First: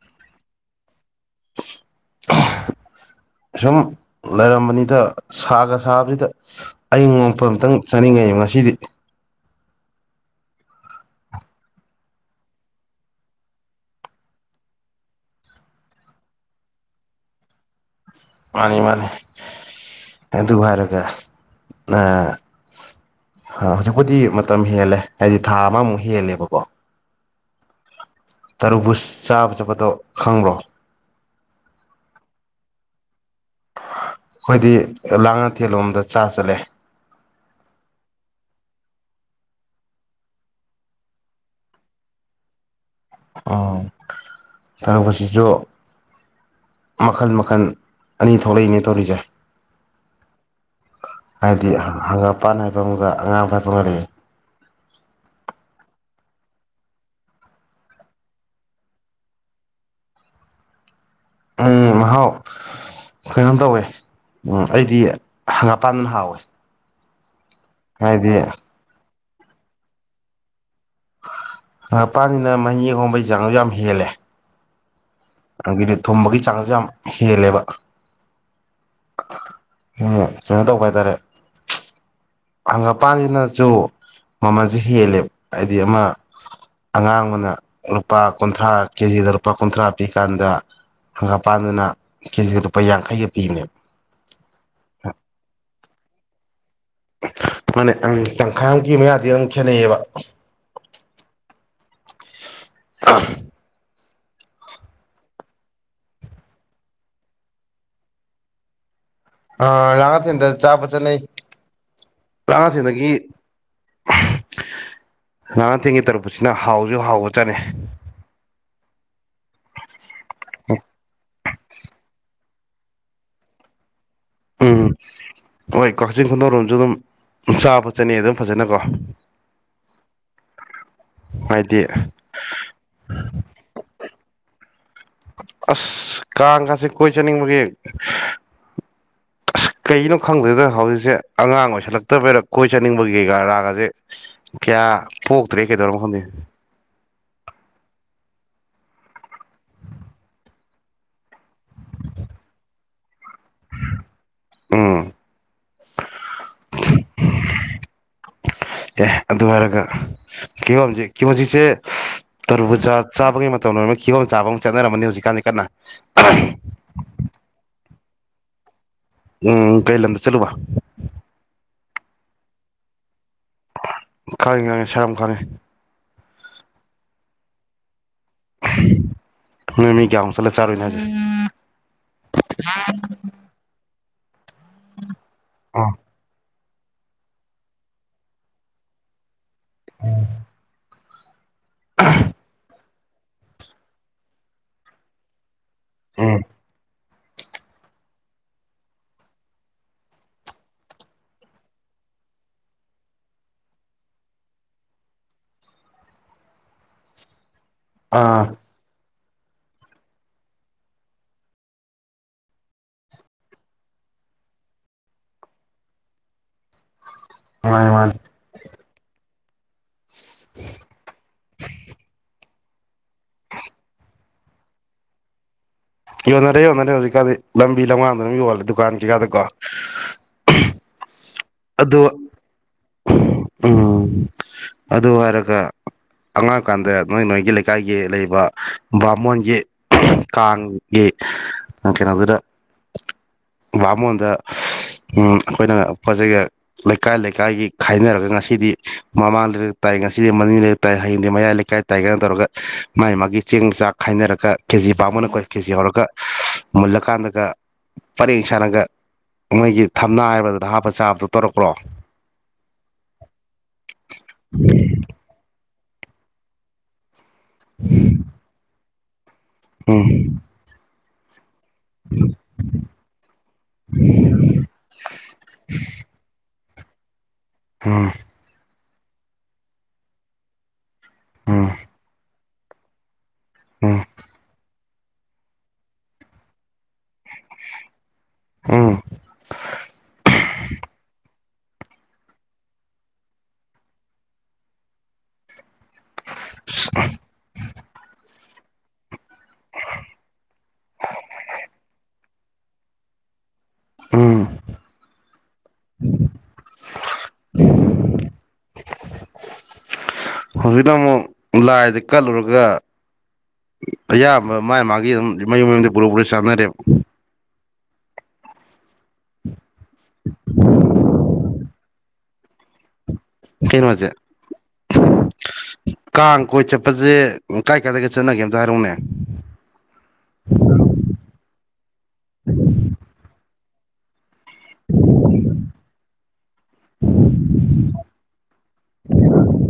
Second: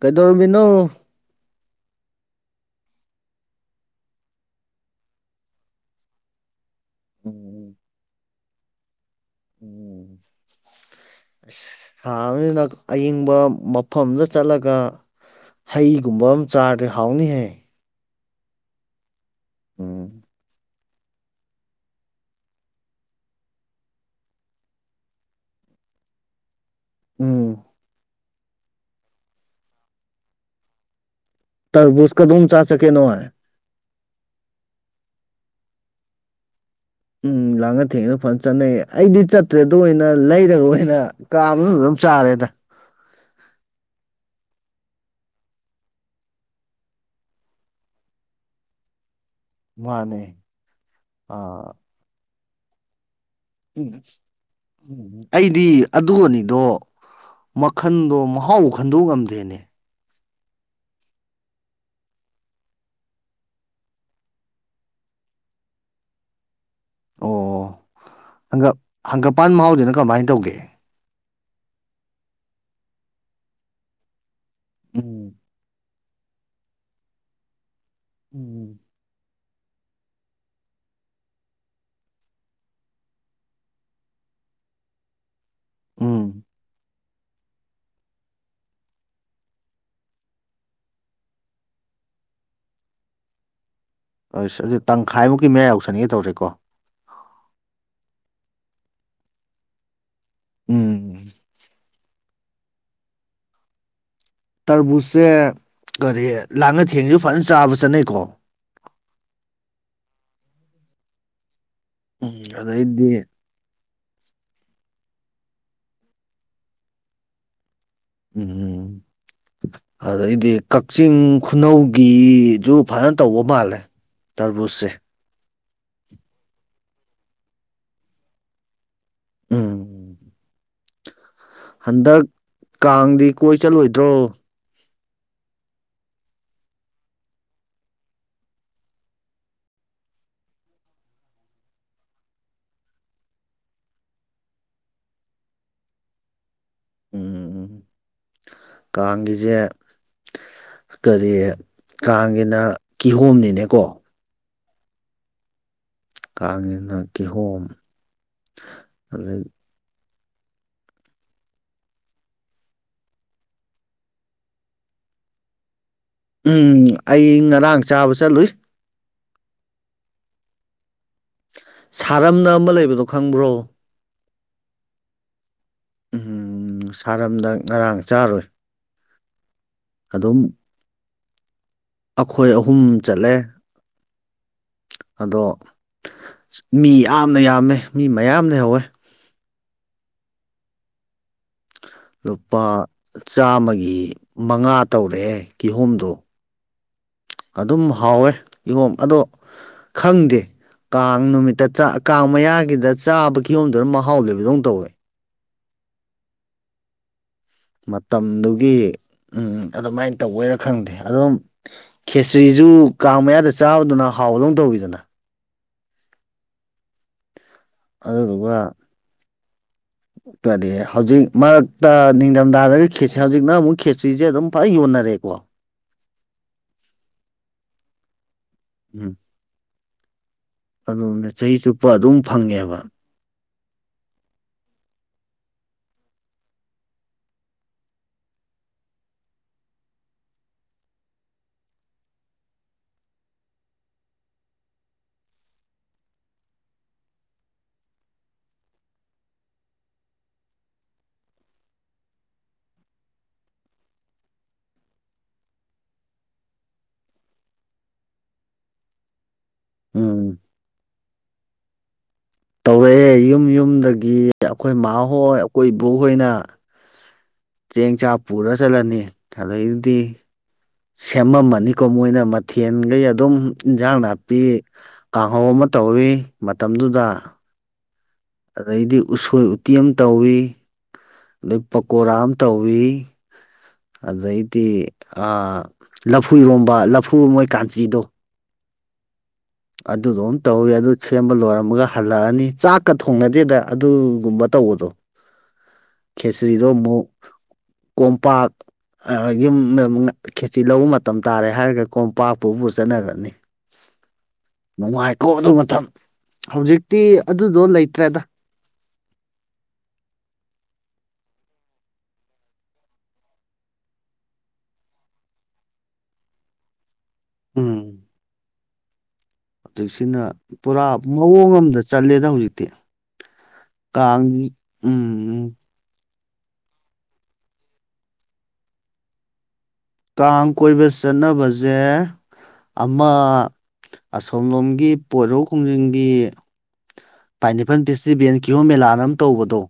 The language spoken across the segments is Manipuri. ꯀꯩꯗꯧꯔꯃꯤꯅꯣ ꯁꯨꯝ ꯂꯩꯔꯝꯕꯅꯤꯗ ꯁꯥꯒ ꯁꯥꯕꯁꯤꯗ ꯑꯌꯤꯡꯕ ꯑꯝꯇꯪ ꯆꯥꯅꯤꯡꯉꯩ ꯉꯁꯤꯗꯤ ꯑꯁ ꯁꯥꯕꯅꯤꯅ ꯑꯌꯤꯡꯕ ꯃꯐꯝ ꯑꯝꯗ ꯆꯠꯂꯒ ꯍꯩꯒꯨꯝꯕ ꯑꯃ ꯆꯥꯔꯗꯤ ꯍꯥꯎꯅꯤꯍꯦ ꯃꯥꯅꯤ ꯃꯥꯅꯤ ꯎꯝ ꯑꯗꯨ ꯍꯥꯏꯔꯒ ꯍꯧꯖꯤꯛꯄꯨꯗꯤ ꯃꯇꯝ ꯍꯦꯜꯂꯦ ꯍꯥꯏꯗꯤ ꯊꯥ ꯑꯃꯃꯨꯛ ꯍꯦꯜꯂꯦꯕꯀꯣ ꯎꯝ ꯇꯔꯨꯕꯨ ꯆꯥꯕ ꯆꯠꯄꯗꯣ ꯈꯪꯂꯣ ꯇ ꯕꯨꯁꯀꯗ ꯎꯟ ꯆꯥꯁ ꯀꯦꯅꯣ ꯍꯥꯏ ꯑꯩꯈꯣꯏꯗꯤ ꯂꯥꯡ ꯉꯊꯦꯜꯂꯣꯝꯗ ꯆꯥ ꯆꯠꯂꯦ ꯎꯝ ꯂꯥꯡꯒ ꯊꯦꯡꯅ ꯐꯖꯅ ꯆꯠꯅꯩꯌꯦ ꯑꯩꯗꯤ ꯆꯠꯇ꯭ꯔꯦꯗ ꯑꯣꯏꯅ ꯂꯩꯔꯒ ꯑꯣꯏꯅ ꯀꯥ ꯑꯗꯨꯝ ꯆꯥ ꯇꯔꯦꯗ ꯑ ꯇꯔ ꯀꯁꯤꯁꯨ ꯃꯈꯜ ꯃꯈꯜ ꯑꯅꯤ ꯊꯣꯛꯂꯛꯏꯅꯦ ꯇꯧꯔꯤꯁꯦ ꯃꯥꯅꯦ ꯑꯥ ꯃꯄꯥꯟ ꯅꯥꯏꯕ ꯑꯃꯒ ꯑꯉꯥꯡꯕ ꯍꯥꯏꯕ ꯑꯃꯒ ꯎꯝ ꯂꯩꯌꯦ ꯎꯝ ꯑꯩꯗꯤ ꯑꯗꯨ ꯑꯅꯤ ꯑꯣ ꯃꯈꯟꯗꯣ ꯃꯍꯥꯎ ꯈꯟꯗꯣꯛ ꯉꯝꯗꯦꯅꯦ ꯎꯝ ꯃꯍ ꯍꯥꯎ ꯀꯩꯅꯣꯝ ꯇꯧꯋꯦ ꯑꯩꯗꯤ ꯍꯪꯒꯥꯄꯥꯟꯗꯅ ꯍꯥꯎꯋꯦ ꯑꯣ ꯍꯥꯏꯗꯌꯥ ꯍꯪꯒꯞ ꯍꯪꯒꯄꯥꯟ ꯃꯍꯥꯎꯁꯤꯅ ꯀꯃꯥꯏꯅ ꯇꯧꯒꯦ ꯃꯄꯥꯟꯁꯤꯅ ꯃꯍꯤ ꯑꯍꯣꯡꯕꯒꯤ ꯆꯥꯡꯁꯨ ꯌꯥꯝ ꯍꯦꯜꯂꯦ ꯎꯝ ꯑꯗꯒꯤꯗꯤ ꯊꯨꯝꯕꯒꯤ ꯆꯥꯡꯁꯨ ꯌꯥꯝ ꯍꯦꯜꯂꯦꯕ ꯎꯝ ꯀꯩꯅꯣ ꯇꯧꯕ ꯍꯥꯏꯇꯥꯔꯦ ꯍꯪꯒꯄꯥꯟ ꯁꯤꯅꯁꯨ ꯃꯃꯜꯁꯨꯦ ꯍꯦꯜꯂꯦꯕ ꯍꯥꯏꯗꯤ ꯑꯃ ꯎꯝ ꯑꯉꯥꯡꯕꯅ ꯂꯨꯄꯥ ꯀꯨꯟꯊ꯭ꯔꯥ ꯀꯦꯖꯤꯗ ꯂꯨꯄꯥ ꯀꯨꯟꯊ꯭ꯔꯥ ꯄꯤꯀꯥꯟꯗ ꯍꯪꯒꯥꯄꯥꯟꯗꯨꯅ ꯀꯦꯖꯤꯗ ꯂꯨꯄꯥ ꯌꯥꯡꯈꯩꯒ ꯄꯤꯕꯅꯦꯕꯥ ꯑꯁ ꯑꯗꯨꯗꯤ ꯇꯪꯈꯥꯏꯃꯨꯛꯀꯤ ꯃꯌꯥ ꯌꯧꯁꯟꯒꯦ ꯇꯧꯔꯦꯀꯣ ꯃꯥꯅꯦ ꯇꯪꯈꯥꯏꯃꯨꯛꯀꯤ ꯃꯌꯥꯗꯤ ꯑꯗꯨꯝ ꯈꯦꯠꯅꯩꯌꯦꯕ ꯎꯝ ꯑꯍꯝ ꯇ꯭ꯔꯕꯨꯁꯁꯦ ꯀꯔꯤ ꯂꯥꯡꯉꯥꯊꯦꯜ ꯒꯤꯁꯨ ꯐꯖꯅ ꯆꯥꯕ ꯆꯠꯅꯩꯀꯣ ꯑꯥ ꯂꯥꯡꯉꯥꯊꯦꯜꯗ ꯆꯥꯕ ꯆꯠꯅꯩ ꯎꯝ ꯑꯗꯩꯩꯗꯤ ꯂꯥꯉꯥꯊꯦꯜꯒꯤ ꯇ꯭ꯔꯕꯨꯁꯁꯤꯅ ꯍꯥꯎꯁꯨ ꯍꯥꯎꯕ ꯆꯥꯠꯅꯩ ꯎꯝ ꯎꯝ ꯑꯗꯩꯗꯤ ꯀꯛꯆꯤꯡ ꯈꯨꯅꯧꯒꯤ ꯑꯗꯨ ꯐꯖꯅꯥ ꯇꯧꯕ ꯃꯥꯜꯂꯦ ꯎꯝ ꯇꯔꯕꯨꯁꯁꯦ ꯍꯣꯏ ꯀꯛꯆꯤꯡ ꯈꯨꯅꯧꯔꯣꯝꯁꯨ ꯑꯗꯨꯝ ꯆꯥꯕ ꯆꯠꯅꯩ ꯑꯗꯨꯝ ꯐꯖꯅꯀꯣ ꯎꯝ ꯍꯥꯏꯗꯤ ꯍꯟꯗꯛ ꯀꯥꯡꯗꯤ ꯀꯣꯏ ꯆꯠꯂꯣꯏꯗ꯭ꯔꯣ ꯑꯁ ꯀꯥꯡꯀꯥꯁꯦ ꯀꯣꯏ ꯆꯠꯅꯤꯡꯕꯒꯤ [inaudible] ꯀꯩꯒꯤꯅꯣ ꯈꯪꯗꯦꯗ ꯍꯧꯖꯤꯛꯁꯦ ꯑꯉꯥꯡ ꯑꯣꯏꯁꯜꯂꯛꯇꯕꯩꯔꯥ ꯀꯣꯏ ꯆꯠꯅꯤꯡꯕꯒꯤꯒ ꯔꯥꯒꯁꯦ ꯀꯌꯥ ꯄꯣꯛꯇ꯭ꯔꯦ ꯀꯩꯗꯧꯔꯝ ꯃꯣ ꯈꯪꯗꯦ ꯎꯝ ꯎꯝ ꯎꯝ ꯀꯥꯡꯒꯤꯁꯦ ꯀꯔꯤ ꯀꯥꯡꯒꯤꯅ ꯀꯤꯍꯣꯝꯅꯤꯅꯦꯀꯣ ꯎꯝ ꯀꯥꯡꯒꯤꯅ ꯀꯤꯍꯣꯝ ꯑꯦ ꯑꯗꯨ ꯑꯗꯩꯩ ꯍꯥꯏꯔꯒ ꯀꯤꯍꯣꯝꯁꯦ ꯀꯤꯍꯣꯝ ꯍꯧꯖꯤꯛ ꯁꯦ ꯇ꯭ꯔꯕꯨꯖꯥ ꯆꯥꯕꯒꯤ ꯃꯇꯝ ꯂꯣꯏꯔꯥ ꯀꯤꯍꯣꯝ ꯆꯥꯕ ꯑꯃꯨꯛ ꯆꯠꯅꯔꯝꯃꯅꯤ ꯍꯧꯖꯤꯛꯀꯥꯟꯗꯤ ꯀꯟꯅ ꯎꯝ ꯑꯩ ꯉꯔꯥꯡ ꯆꯥꯕ ꯆꯠꯂꯨꯏ ꯎꯝ ꯀꯩ ꯂꯝꯗ ꯆꯠꯂꯨꯕ ꯁꯥꯔꯝꯅ ꯑꯃ ꯂꯩꯕꯗꯣ ꯈꯪꯕ꯭ꯔꯣ ꯈꯪꯉꯤ ꯈꯪꯉꯤ ꯁꯔꯝ ꯈꯪꯉꯤ ꯎꯝ ꯁꯥꯔꯝꯗ ꯉꯔꯥꯡ ꯆꯥꯔꯨꯣꯏ ꯅꯣꯏ ꯃꯤ ꯀꯌꯥ ꯃꯨꯛ ꯆꯠꯂꯥ ꯆꯔꯨꯏꯅꯣ ꯍꯥꯏꯁꯦ ꯑꯩꯈꯣꯏ ꯑꯍꯨꯝ ꯆꯠꯂꯦ ꯑꯗꯣ ꯑꯥ ꯃꯤ ꯌꯥꯝꯅ ꯌꯥꯝꯃꯦ ꯃꯤ ꯃꯌꯥꯝ ꯂꯩꯍꯧꯋꯦ ꯑꯥ ꯂꯨꯄꯥ ꯆꯥꯝꯃꯒꯤ ꯃꯉꯥ ꯇꯧꯔꯛꯑꯦ ꯀꯤꯍꯣꯝꯗꯣ ꯎꯝ ꯑꯗꯨꯝ ꯍꯥꯎꯋꯦ ꯀꯤꯍꯣꯝ ꯑꯗꯣ ꯈꯪꯗꯦ ꯀꯥꯡ ꯅꯨꯃꯤꯠꯇ ꯆꯥ ꯀꯥꯡ ꯃꯌꯥꯒꯤꯗ ꯆꯥꯕ ꯀꯤꯌꯣꯝꯗꯨꯅꯥ ꯃꯍꯥꯎ ꯂꯩꯕꯗꯧ ꯇꯧꯋꯦ ꯑꯥ ꯃꯇꯝꯗꯨꯒꯤ ꯎꯝ ꯑꯗꯨꯃꯥꯏꯅ ꯇꯧꯕꯩꯔ ꯈꯪꯗꯦ ꯑꯗꯨꯝ ꯈꯦꯆ꯭ꯔꯤꯁꯨ ꯀꯥꯡ ꯃꯌꯥꯗ ꯆꯥꯕꯗꯨꯅ ꯍꯥꯎ ꯍꯥꯑꯣꯕꯗꯧ ꯇꯧꯏ ꯗꯅ ꯃꯥꯅꯤ ꯃꯥꯅꯤ ꯑꯗꯨꯗꯨꯒ ꯗꯤ ꯍꯧꯖꯤꯛ ꯃꯔꯛꯇ ꯊꯗꯒꯥ ꯈꯦꯆ꯭ꯔꯤ ꯍꯧꯖꯤꯛꯅꯥ ꯑꯃꯨꯛ ꯈꯦꯆ꯭ꯔꯤ ꯑꯗꯨꯝ ꯐꯖꯅꯥ ꯌꯣꯟꯅꯔꯦ ꯀꯦ ꯎꯝ ꯌꯣꯟꯅꯔꯦ ꯌꯣꯟꯅꯔꯦ ꯍꯧꯖꯤꯛꯀꯥꯟꯗꯤ ꯂꯝꯕꯤ ꯂꯝꯈꯥꯡ ꯗꯨꯝ ꯌꯣꯟꯅꯔꯦ ꯗꯨꯀꯥꯟ ꯀꯩꯀꯥꯗ ꯀꯣ ꯑꯣꯗꯨꯅꯦ ꯆꯍꯤ ꯆꯨꯞꯄ ꯑꯗꯨꯝ ꯐꯪꯉꯦꯕ ꯎꯝ ꯑꯗꯨ ꯍꯥꯏꯔꯒ ꯑꯉꯥꯡ ꯑꯣꯏꯀꯥꯟꯗ ꯅꯣꯏ ꯅꯣꯏꯒꯤ ꯂꯩꯀꯥꯏꯒꯤ ꯂꯩꯔꯤꯕꯕ ꯕꯥꯃꯣꯟꯒꯤ ꯀꯥꯡꯒꯤ ꯀꯩꯅꯣꯗꯨꯗ ꯕꯥꯃꯣꯟꯗ ꯑꯩꯈꯣꯏꯅ ꯄꯣꯠ ꯆꯩꯩꯒ ꯂꯩꯀꯥꯏ ꯂꯩꯀꯥꯏꯒꯤ ꯈꯥꯏꯅꯔꯒ ꯉꯁꯤꯗꯤ ꯃꯃꯥꯡ ꯂꯩꯔꯛ ꯇꯥꯏ ꯉꯁꯤꯗꯤ ꯃꯅꯤꯡ ꯂꯩꯔꯛ ꯇꯥꯏ ꯍꯌꯦꯡꯗꯤ ꯃꯌꯥ ꯂꯩꯀꯥꯏ ꯂꯩꯀꯥꯏ ꯇꯥꯏꯒꯥꯏꯅ ꯇꯧꯔꯒ ꯃꯥꯒꯤ ꯃꯥꯒꯤ ꯆꯦꯡ ꯆꯥꯛ ꯈꯥꯏꯅꯔꯒ ꯀꯦꯖꯤ ꯄꯥꯕꯅ ꯑꯩꯈꯣꯏ ꯀꯦꯖꯤ ꯍꯧꯔꯒ ꯃꯨꯜꯂꯀꯥꯟꯗꯒ ꯄꯔꯦꯡ ꯁꯥꯥꯟꯅꯒ ꯃꯣꯏꯒꯤ ꯊꯝꯅꯥ ꯎꯝ ꯍꯥꯏꯔꯕꯗꯨꯗ ꯍꯥꯞꯄ ꯆꯥꯕꯗꯣ ꯇꯔꯛ꯭ꯔꯣ ꯇꯧꯔꯛꯑꯦ ꯌꯨꯝ ꯌꯨꯝꯗꯒꯤ ꯑꯩꯈꯣꯏ ꯃꯥꯍꯣꯏ ꯑꯩꯈꯣꯏ ꯏꯕꯕꯨ ꯍꯣꯏꯅ ꯇ꯭ꯔꯦꯡ ꯆꯥꯛ ꯄꯨꯔ ꯆꯠꯂꯅꯤ ꯑꯗꯩꯗꯤ ꯎꯝ ꯁꯦꯝꯃꯝꯃꯅꯤ ꯀꯣ ꯃꯣꯏꯅ ꯃꯊꯦꯜꯈꯩ ꯑꯗꯨꯝ ꯏꯟꯁꯥꯡ ꯅꯥꯄꯤ ꯀꯥꯡꯍꯧ ꯑꯃ ꯇꯧꯋꯤ ꯃꯇꯝꯗꯨꯗ ꯑꯝ ꯑꯗꯩꯗꯤ ꯎꯁꯣꯏ ꯎꯇꯤ ꯑꯃ ꯇꯧꯏ ꯑꯗꯩ ꯎꯝ ꯄꯀꯣꯔꯥ ꯑꯃ ꯇꯧꯏ ꯑꯗꯥꯏꯗꯤ ꯂꯐꯨꯔꯣꯝꯕ ꯂꯐꯨ ꯃꯣꯏ ꯀꯥꯟꯆꯤꯗꯣ ꯑ ꯑꯗꯨꯗꯣ ꯑꯃ ꯇꯧꯋꯤ ꯑꯗꯨ ꯁꯦꯝꯕ ꯂꯣꯏꯔꯝꯃꯒ ꯍꯜꯂꯛꯑꯅꯤ ꯆꯥꯛꯀ ꯊꯣꯡꯅꯗꯦꯗ ꯑꯗꯨꯒꯨꯝꯕ ꯇꯧꯕꯗꯣ ꯈꯦꯁꯔꯤꯗꯣ ꯑꯃꯨꯛ ꯀꯣꯝꯄꯥꯛ ꯌꯨꯝ ꯈꯦꯆꯤ ꯂꯧꯕ ꯃꯇꯝ ꯇꯥꯔꯦ ꯍꯥꯏꯔꯒ ꯀꯣꯝꯄꯥꯛꯄꯨꯕꯨ ꯆꯠꯅꯈ꯭ꯔꯅꯤ ꯎꯝ [inaudible] ꯅꯨꯡꯉꯥꯏꯀꯣ ꯑꯗꯨ ꯃꯇꯝ ꯍꯧꯖꯤꯛꯇꯤ ꯑꯗꯨꯗꯣ ꯂꯩꯇ꯭ꯔꯦꯗ ꯍꯧꯖꯤꯛꯅ ꯑꯃꯨꯛ ꯂꯥꯏꯗ ꯀꯠꯂꯨꯔꯒ ꯑꯌꯥꯝꯕ ꯃꯥ ꯃꯥꯒꯤ ꯑꯗꯨ ꯃꯌꯨꯝ ꯃꯌꯨꯝꯗꯤ ꯄꯨꯔꯥ ꯄꯨꯔ ꯆꯥꯟꯅꯔꯦꯕ ꯎꯝ ꯍꯧꯖꯤꯛꯁꯤꯅ ꯄꯨꯔꯥ ꯃꯑꯣꯡ ꯑꯃꯗ ꯆꯜꯂꯦꯗ ꯍꯧꯖꯤꯛꯇꯤ ꯀ ꯀꯩꯅꯣꯁꯦ ꯎꯝ ꯎ ꯀꯥꯡ ꯀꯣꯏ ꯆꯠꯄꯁꯦ ꯀꯥꯏ ꯀꯥꯏꯗꯒ ꯆꯠꯅꯒꯦ ꯑꯝꯇ ꯍꯥꯏꯔꯛꯅꯦ ꯀꯥꯡ ꯀꯣꯏꯕ ꯆꯠꯅꯕꯁꯦ ꯑꯃ ꯑꯣꯝꯂꯣꯝꯒꯤ ꯄꯣꯏꯔꯧ ꯈꯨꯝꯖꯪꯒꯤ ꯄꯥꯏꯅꯤꯄꯟ ꯐꯦꯁꯇꯤꯚꯦꯜ ꯀꯤꯍꯣꯝ ꯃꯦꯂꯥꯅ ꯑꯃ ꯇꯧꯕꯗꯣ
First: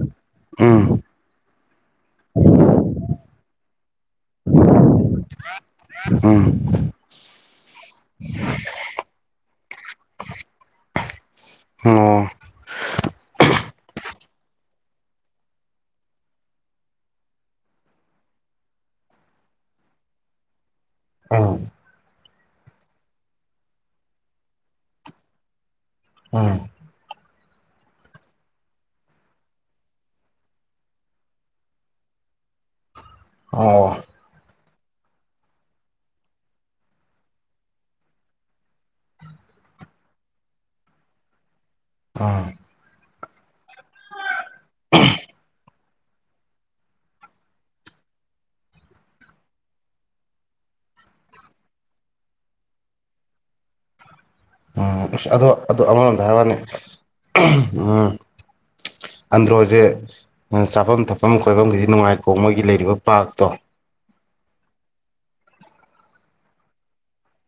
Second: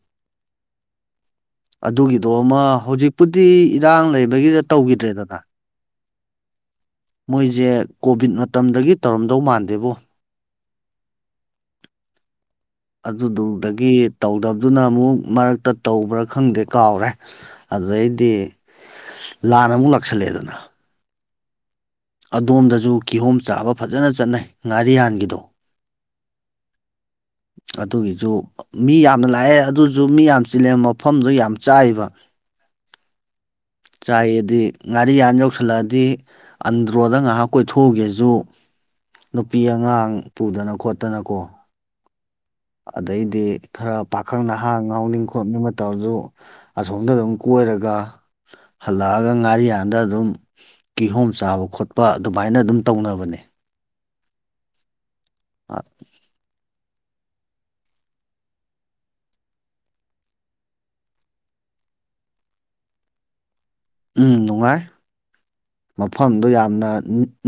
ꯎꯝ ꯑꯗꯨꯒꯤꯗꯣ ꯑꯃ ꯍꯧꯖꯤꯛꯄꯨꯗꯤ ꯏꯔꯥꯡ ꯂꯩꯕꯒꯤꯗ ꯇꯧꯈꯤꯗ꯭ꯔꯦꯗꯅ ꯑꯥ ꯃꯣꯏꯁꯦ ꯀꯣꯚꯤꯠ ꯃꯇꯝꯗꯒꯤ ꯇꯧꯔꯝꯗꯧ ꯃꯥꯟꯗꯦꯕꯨ ꯑꯣ ꯑꯗꯨꯗꯣ ꯑꯒꯤ ꯇꯧꯗꯕꯗꯨꯅ ꯑꯃꯨꯛ ꯃꯔꯛꯇ ꯇꯧꯕ꯭ꯔꯥ ꯈꯪꯗꯦ ꯀꯥꯎꯔꯦ ꯑꯗꯨꯗꯩꯗꯤ ꯂꯥꯟꯅ ꯑꯃꯨꯛ ꯂꯥꯛꯁꯜꯂꯦ ꯑꯗꯨꯅ ꯑꯥ ꯑꯗꯣꯝꯗꯁꯨ ꯀꯤꯍꯣꯝ ꯆꯥꯕ ꯐꯖꯅ ꯆꯠꯅꯩ ꯉꯥꯔꯤꯌꯥꯟꯒꯤꯗꯣ ꯎꯝ ꯑꯗꯨꯒꯤꯁꯨ ꯃꯤ ꯌꯥꯝꯅ ꯂꯥꯛꯑꯦ ꯑꯗꯨꯁꯨ ꯃꯤ ꯌꯥꯝ ꯆꯤꯜꯂꯦ ꯃꯐꯝꯗꯨꯣ ꯌꯥꯝ ꯆꯥꯏꯕ [inaudible] ꯑꯣ ꯆꯥꯏꯌꯦꯗꯤ ꯉꯥꯔꯤ ꯌꯥꯟ ꯌꯧꯁꯜꯂꯛꯑꯗꯤ ꯑꯟꯗ꯭ꯔꯣꯗ ꯉꯥꯏꯍꯥꯛ ꯀꯣꯏꯊꯣꯛꯎꯒꯦꯁꯨ ꯅꯨꯄꯤ ꯑꯉꯥꯡ ꯄꯨꯗꯅ ꯈꯣꯠꯇꯅꯀꯣ ꯑꯥ ꯑꯗꯩꯗꯤ ꯈꯔ ꯄꯥꯈꯪ ꯅꯍꯥ ꯉꯥꯎꯅꯤꯡ ꯈꯣꯠꯅꯤꯡꯕ ꯇꯧꯔꯁꯨ ꯑꯁꯣꯝꯗ ꯑꯗꯨꯝ ꯀꯣꯏꯔꯒ ꯍꯜꯂꯛꯑꯒ ꯉꯥꯔꯤꯌꯥꯥꯟꯗ ꯑꯗꯨꯝ ꯀꯤꯍꯣꯝ ꯆꯥꯕ ꯈꯣꯠꯄ ꯑꯗꯨꯃꯥꯏꯅ ꯑꯗꯨꯝ ꯇꯧꯅꯕꯅꯦ ꯎꯝ ꯑꯁ ꯑꯗꯣ ꯑꯗꯨ ꯑꯃꯔꯣꯝꯗ ꯍꯥꯏꯔꯛꯅꯤ ꯎꯝ ꯑꯟ ꯔꯣꯖꯦ ꯆꯥꯐꯝ ꯊꯛꯐꯝ ꯈꯣꯏꯐꯝꯒꯤꯗꯤ ꯅꯨꯡꯉꯥꯏꯈꯣ ꯃꯣꯏꯒꯤ ꯂꯩꯔꯤꯕ ꯄꯥꯔꯛꯇꯣ ꯎꯝ ꯅꯨꯡꯉꯥꯏ ꯃꯐꯝꯗꯣ ꯌꯥꯝꯅ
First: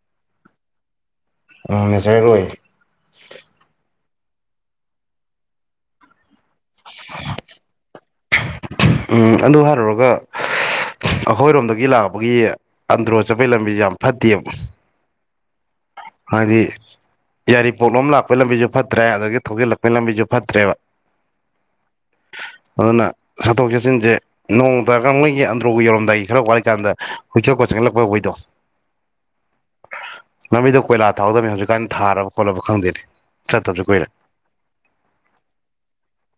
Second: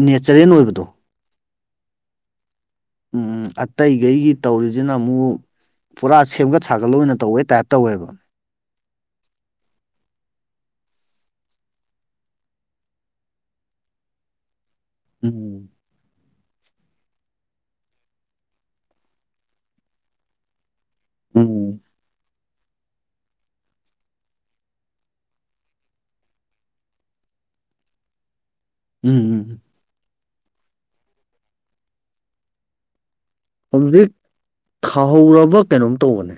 ꯅꯦꯆꯔꯦꯟ ꯑꯣꯏꯕꯗꯣ ꯎꯝ ꯅꯦꯆꯔꯦꯜ ꯑꯣꯏ ꯎꯝ ꯑꯇꯩꯈꯩꯒꯤ ꯇꯧꯔꯤꯁꯤꯅ ꯑꯃꯨꯛ ꯄꯨꯔꯥ ꯁꯦꯝꯒꯠ ꯁꯥꯒꯠ ꯑꯣꯏꯅ ꯇꯧꯋꯦ ꯇꯥꯏꯞ ꯇꯧꯋꯦꯕ ꯎ ꯑꯗꯨ ꯍꯥꯏꯔꯨꯔꯒ ꯑꯩꯈꯣꯏꯔꯣꯝꯗꯒꯤ ꯂꯥꯛꯄꯒꯤ ꯑꯟꯗ꯭ꯔꯣ ꯆꯠꯄꯒꯤ ꯂꯝꯕꯤꯁꯦ ꯌꯥꯝ ꯐꯠꯇꯦꯕ ꯎꯝ ꯍꯥꯏꯗꯤ ꯌꯥꯔꯤꯄꯣꯛꯂꯣꯝ ꯂꯥꯛꯄꯒꯤ ꯂꯝꯕꯤꯁꯨ ꯐꯠꯇ꯭ꯔꯦ ꯑꯗꯒꯤ ꯊꯧꯖꯤꯜꯂꯛꯄꯩ ꯂꯝꯕꯤꯁꯨ ꯐꯠꯇ꯭ꯔꯦꯕ ꯎꯝ ꯑꯗꯨꯅ ꯆꯠꯊꯣꯛ ꯆꯠꯁꯤꯟꯁꯦ ꯅꯣꯡ ꯇꯥꯔꯀꯩꯒꯤ ꯑꯟꯗ꯭ꯔꯣꯒ ꯌꯧꯔꯝꯗꯥꯏꯒꯤ ꯈꯔ ꯋꯥꯠꯂꯤꯀꯥꯟꯗ ꯀꯨꯏꯆꯠ ꯈꯣꯠꯆ ꯈꯥꯡꯒꯠꯂꯛꯄ ꯑꯩꯈꯣꯏꯗꯣ ꯎꯝ ꯎꯝ ꯂꯝꯕꯤꯗ ꯀꯣꯏꯂꯥ ꯊꯥꯍꯗꯕꯅꯤ ꯍꯧꯖꯤꯛꯀꯥꯟ ꯊꯥꯔꯕ ꯈꯣꯠꯂꯕ ꯈꯪꯗꯦꯅꯦ ꯆꯠꯇꯕꯁꯨ ꯀꯨꯏꯔꯦ ꯍꯧꯖꯤꯛ ꯈꯥꯍꯧꯔꯕ ꯀꯩꯅꯣꯝ ꯇꯧꯕꯅꯦ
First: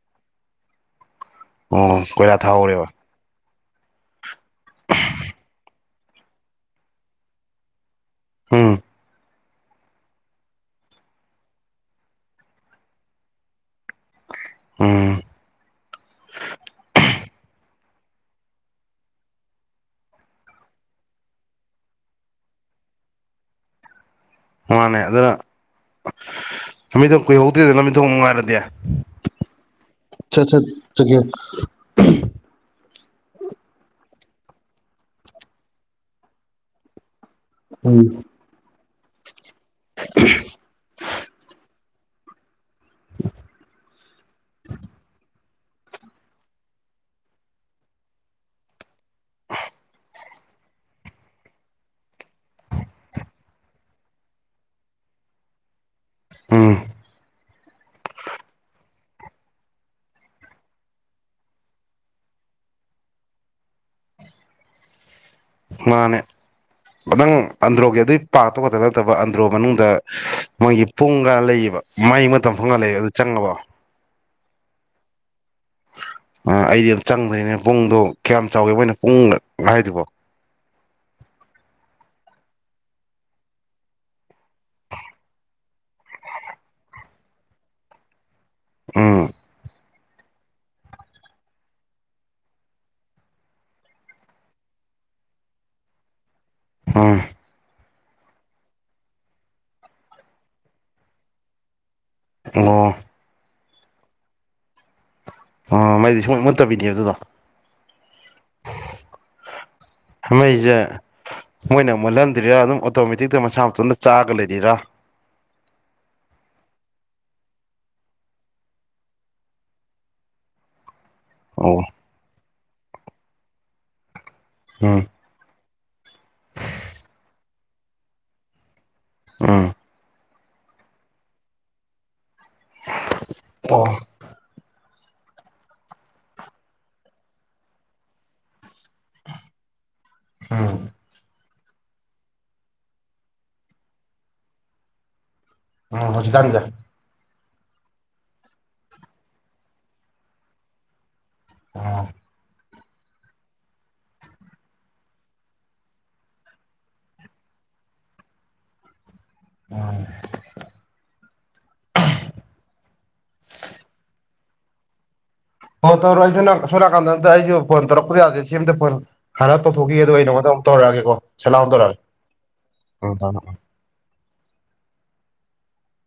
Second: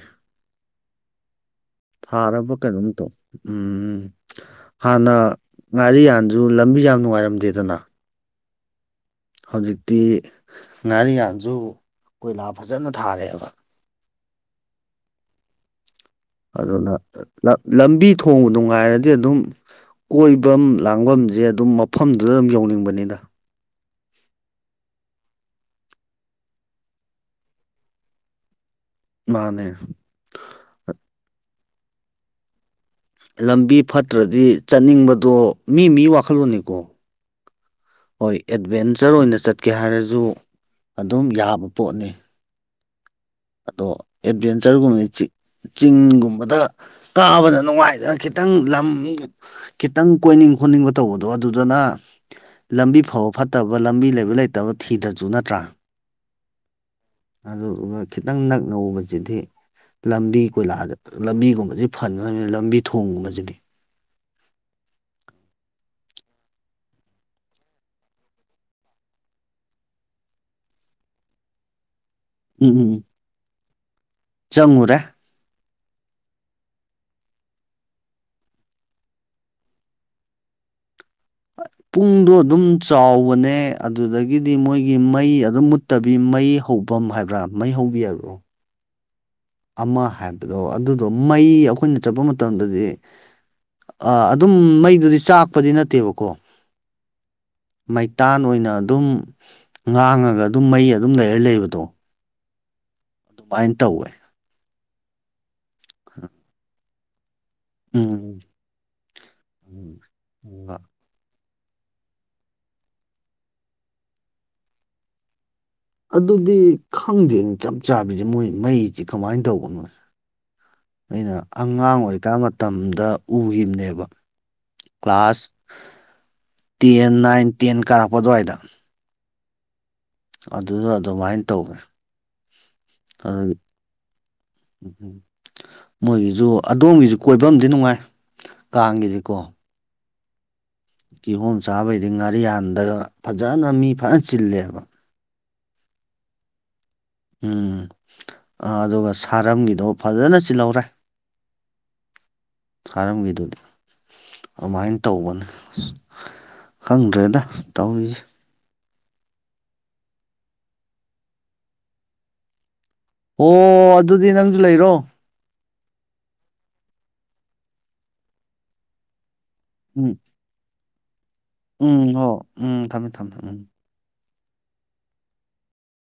ꯑꯣ ꯀꯣꯏꯂꯥ ꯊꯥꯔꯕ ꯊꯥꯍꯧꯔꯦꯕ ꯀꯩꯅꯣꯝꯇꯣ ꯎꯝꯝ ꯍꯥꯟꯅ ꯉꯥꯔꯤ ꯌꯥꯟꯗꯨ ꯂꯝꯕꯤ ꯌꯥꯝ ꯅꯨꯡꯉꯥꯏꯔꯝꯗꯦꯗꯅ ꯍꯝ ꯍꯧꯖꯤꯛꯇꯤ ꯉꯥꯔꯤ ꯉꯁꯨ ꯀꯣꯏꯂꯥ ꯐꯖꯅ ꯊꯥꯔꯦꯕ ꯑꯦꯝ ꯑꯗꯨꯅ ꯂꯝꯕꯤ ꯊꯣꯡ ꯅꯨꯡ ꯉꯥꯏꯔꯗꯤ ꯑꯗꯨꯝ ꯀꯣꯏꯐꯝ ꯂꯥꯡꯐꯝꯁꯦ ꯑꯗꯨꯝ ꯃꯐꯝꯗꯨꯗ ꯑꯗꯨꯝ ꯌꯧꯅꯤꯡꯕꯅꯤꯅ ꯃꯥꯅꯦ ꯑꯗꯨꯅ ꯂꯝꯠꯇꯣꯡ ꯀꯨꯏꯍꯧꯗ꯭ꯔꯦꯗꯅ ꯂꯝꯃꯤꯠ ꯊꯣꯡ ꯉꯥꯏꯔꯗꯤ ꯑꯠ ꯃꯥꯅꯦ ꯆꯀꯦ ꯂꯝꯕꯤ ꯐꯠꯇ꯭ꯔꯗꯤ ꯆꯠꯅꯤꯡꯕꯗꯣ ꯃꯤ ꯃꯤ ꯋꯥꯈꯜꯂꯣꯟꯅꯤꯀꯣ ꯍꯣꯏ ꯑꯦꯠꯚꯦꯟꯆꯔ ꯑꯣꯏꯅ ꯆꯠ ꯎꯠꯀꯦ ꯍꯥꯏꯔꯁꯨ ꯑꯗꯨꯝ ꯌꯥꯕ ꯄꯣꯠꯅꯤ ꯑꯗꯣ ꯑꯦꯗꯚꯦꯟꯆꯔꯒꯨꯝꯕꯅ ꯆꯤꯡꯒꯨꯝꯕꯗ ꯀꯥꯕꯗ ꯅꯨꯡꯉꯥꯏꯗꯅ ꯈꯤꯇꯪ ꯈꯤꯇꯪ ꯂꯝ ꯈꯤꯇꯪ ꯀꯣꯏꯅꯤꯡ ꯈꯣꯠꯅꯤꯡꯕ ꯇꯧꯕꯗꯣ ꯑꯗꯨꯗꯨꯅ ꯂꯝꯕꯤ ꯐꯥꯎꯕ ꯐꯠꯇꯕ ꯂꯝꯕꯤ ꯂꯩꯕ ꯂꯩꯇꯕ ꯊꯤꯗ꯭ꯔꯁꯨ ꯅꯠꯇ꯭ꯔꯥ ꯑꯝ ꯑꯗꯨꯗꯨꯒ ꯈꯤꯇꯪ ꯅꯛꯅ ꯎꯕꯁꯤꯗꯤ ꯂꯝꯕꯤ ꯀꯣꯏꯂꯥꯁꯗ ꯂꯝꯕꯤꯒꯨꯝꯕꯁꯤ ꯐꯅꯅꯕꯅꯤ ꯂꯝꯕꯤ ꯊꯣꯡꯒꯨꯝꯕꯁꯤꯗꯤ ꯃꯥꯅꯦ ꯈꯤꯇꯪ ꯑꯟꯗ꯭ꯔꯣꯒꯤ ꯑꯗꯨꯒꯤ ꯄꯥꯛꯇ ꯈꯛꯇ ꯅꯠꯇꯕ ꯑꯟꯗ꯭ꯔꯣ ꯃꯅꯨꯡꯗ ꯃꯣꯏꯒꯤ ꯄꯨꯡꯒ ꯂꯩꯌꯦꯕ ꯃꯩ ꯃꯇꯝ ꯐꯪꯍꯂꯦ ꯑꯗꯨ ꯆꯪꯉꯕꯣ ꯆꯉꯨꯔꯥ ꯑ ꯑꯩꯗꯤ ꯌꯥꯝ ꯆꯪꯗꯔꯤꯅꯦ ꯄꯨꯡꯗꯣ ꯀꯌꯥꯝ ꯆꯥꯎꯏꯦ ꯃꯣꯏꯅ ꯄꯨꯡ ꯍꯥꯏꯔꯤꯕꯔꯤꯕꯣ [inaudible] ꯄꯨꯡꯗꯣ ꯑꯗꯨꯝ ꯆꯥꯎꯕꯅꯦ ꯑꯗꯨꯗꯒꯤꯗꯤ ꯃꯣꯏꯒꯤ ꯃꯩ ꯑꯗꯨꯝ ꯃꯨꯠꯇꯕꯤ ꯃꯩ ꯍꯐꯝ ꯍꯥꯏꯕ꯭ꯔꯥ ꯃꯩ ꯍꯧꯕꯤ ꯍꯥꯏꯕ꯭ꯔꯣ ꯎꯝ ꯑꯃ ꯍꯥꯏꯕꯗꯣ ꯑꯗꯨꯗꯣ ꯃꯩ ꯑꯩꯈꯣꯏꯅ ꯆꯠꯄ ꯃꯇꯝꯗꯗꯤ ꯑ ꯑꯗꯨꯝ ꯃꯩꯗꯨꯗꯤ ꯆꯥꯛꯄꯗꯤ ꯅꯠꯇꯦꯕꯀꯣ ꯍꯥ ꯃꯩꯇꯥꯟ ꯑꯣꯏꯅ ꯑꯗꯨꯝ ꯉꯥꯡꯉꯒ ꯑꯗꯨꯝ ꯃꯩ ꯑꯗꯨꯝ ꯂꯩꯔ ꯂꯩꯕꯗꯣ ꯑꯣ ꯑꯗꯨꯃꯥꯏꯅ ꯇꯧꯋꯦ ꯑ ꯃꯩꯗꯤ ꯁꯨꯡꯃꯠꯇꯕꯤꯅꯦ ꯑꯗꯨꯗꯣ ꯎꯝ ꯎꯝ ꯎꯝ ꯍꯁꯦ ꯃꯣꯏꯅ ꯃꯨꯜꯍꯟꯗ꯭ꯔꯤꯔꯥ ꯑꯗꯨꯝ ꯑꯣꯇꯣꯃꯦꯇꯤꯛꯇ ꯃꯁꯥ ꯃꯇꯟꯇ ꯆꯥꯒ ꯂꯩꯔꯤꯔꯥ ꯑꯗꯨꯗꯤ ꯈꯪꯗꯦ ꯆꯞ ꯆꯥꯕꯤꯁꯦ ꯃꯣꯏ ꯃꯩꯁꯤ ꯀꯃꯥꯏꯅ ꯇꯧꯒꯅꯣ [inaudible] ꯑꯩꯅ ꯑꯣ ꯑꯉꯥꯡ ꯑꯣꯏꯔꯤꯀꯥꯟ ꯃꯇꯝꯗ ꯎꯈꯤꯕꯅꯦꯕ ꯎꯝ ꯀ꯭ꯂꯥꯁ ꯇꯦꯟ ꯅꯥꯏꯟ ꯇꯦꯟ ꯀꯥꯔꯛꯄ ꯑꯗꯨꯋꯥꯏꯗ ꯑꯝ ꯑꯗꯨꯗ ꯑꯗꯨꯃꯥꯏꯅ ꯇꯧꯋꯦ ꯑꯗꯨꯒꯤ ꯑꯣ ꯎꯝ ꯎꯝ ꯃꯣꯏꯒꯤꯁꯨ ꯑꯗꯣꯝꯒꯤꯁꯨ ꯀꯣꯏꯕ ꯑꯃꯗꯤ ꯅꯨꯡꯉꯥꯏ ꯀꯥꯡꯒꯤꯗꯤꯀꯣ ꯎꯝ ꯀꯤꯍꯣꯝ ꯆꯥꯕꯩꯗꯤ ꯉꯥꯔꯤꯌꯥꯟꯗꯒ ꯐꯖꯅ ꯃꯤ ꯐꯖꯅ ꯆꯤꯜꯂꯦꯕ ꯎꯝ ꯃꯖꯤꯗꯥꯅꯖ ꯎꯝ ꯑꯗꯨꯒ ꯁꯥꯔꯝꯒꯤꯗꯣ ꯐꯖꯅ ꯆꯤꯜꯍꯧꯔꯦ ꯑ ꯊꯥꯔꯝꯒꯤꯗꯨꯗꯤ ꯑꯗꯨꯃꯥꯏꯅ ꯇꯧꯕꯅꯦ ꯑ ꯈꯪꯗ꯭ꯔꯦꯗ ꯇꯧꯔꯤꯁꯦ ꯎꯝ ꯑꯣꯣ ꯑꯗꯨꯗꯤ ꯅꯪꯁꯨ ꯂꯩꯔꯣ ꯍ ꯇꯧ ꯑꯩ ꯁꯣꯅꯥ ꯀꯥꯟꯗ ꯐꯣꯟ ꯇꯧꯣ ꯀ ꯁꯤ ꯐꯣꯟ ꯍꯥꯟꯅ ꯇꯧꯊꯣꯛꯈꯤ ꯑꯗ ꯎꯝ ꯑꯩ ꯅꯉꯣꯟꯗꯨ ꯇꯧꯛꯑꯒꯦꯣ ꯆꯂꯗꯔꯔ ꯎꯝ ꯍꯣ ꯎꯝ ꯊꯝꯃꯦ ꯇ ꯊꯝꯃꯦ ꯎꯝ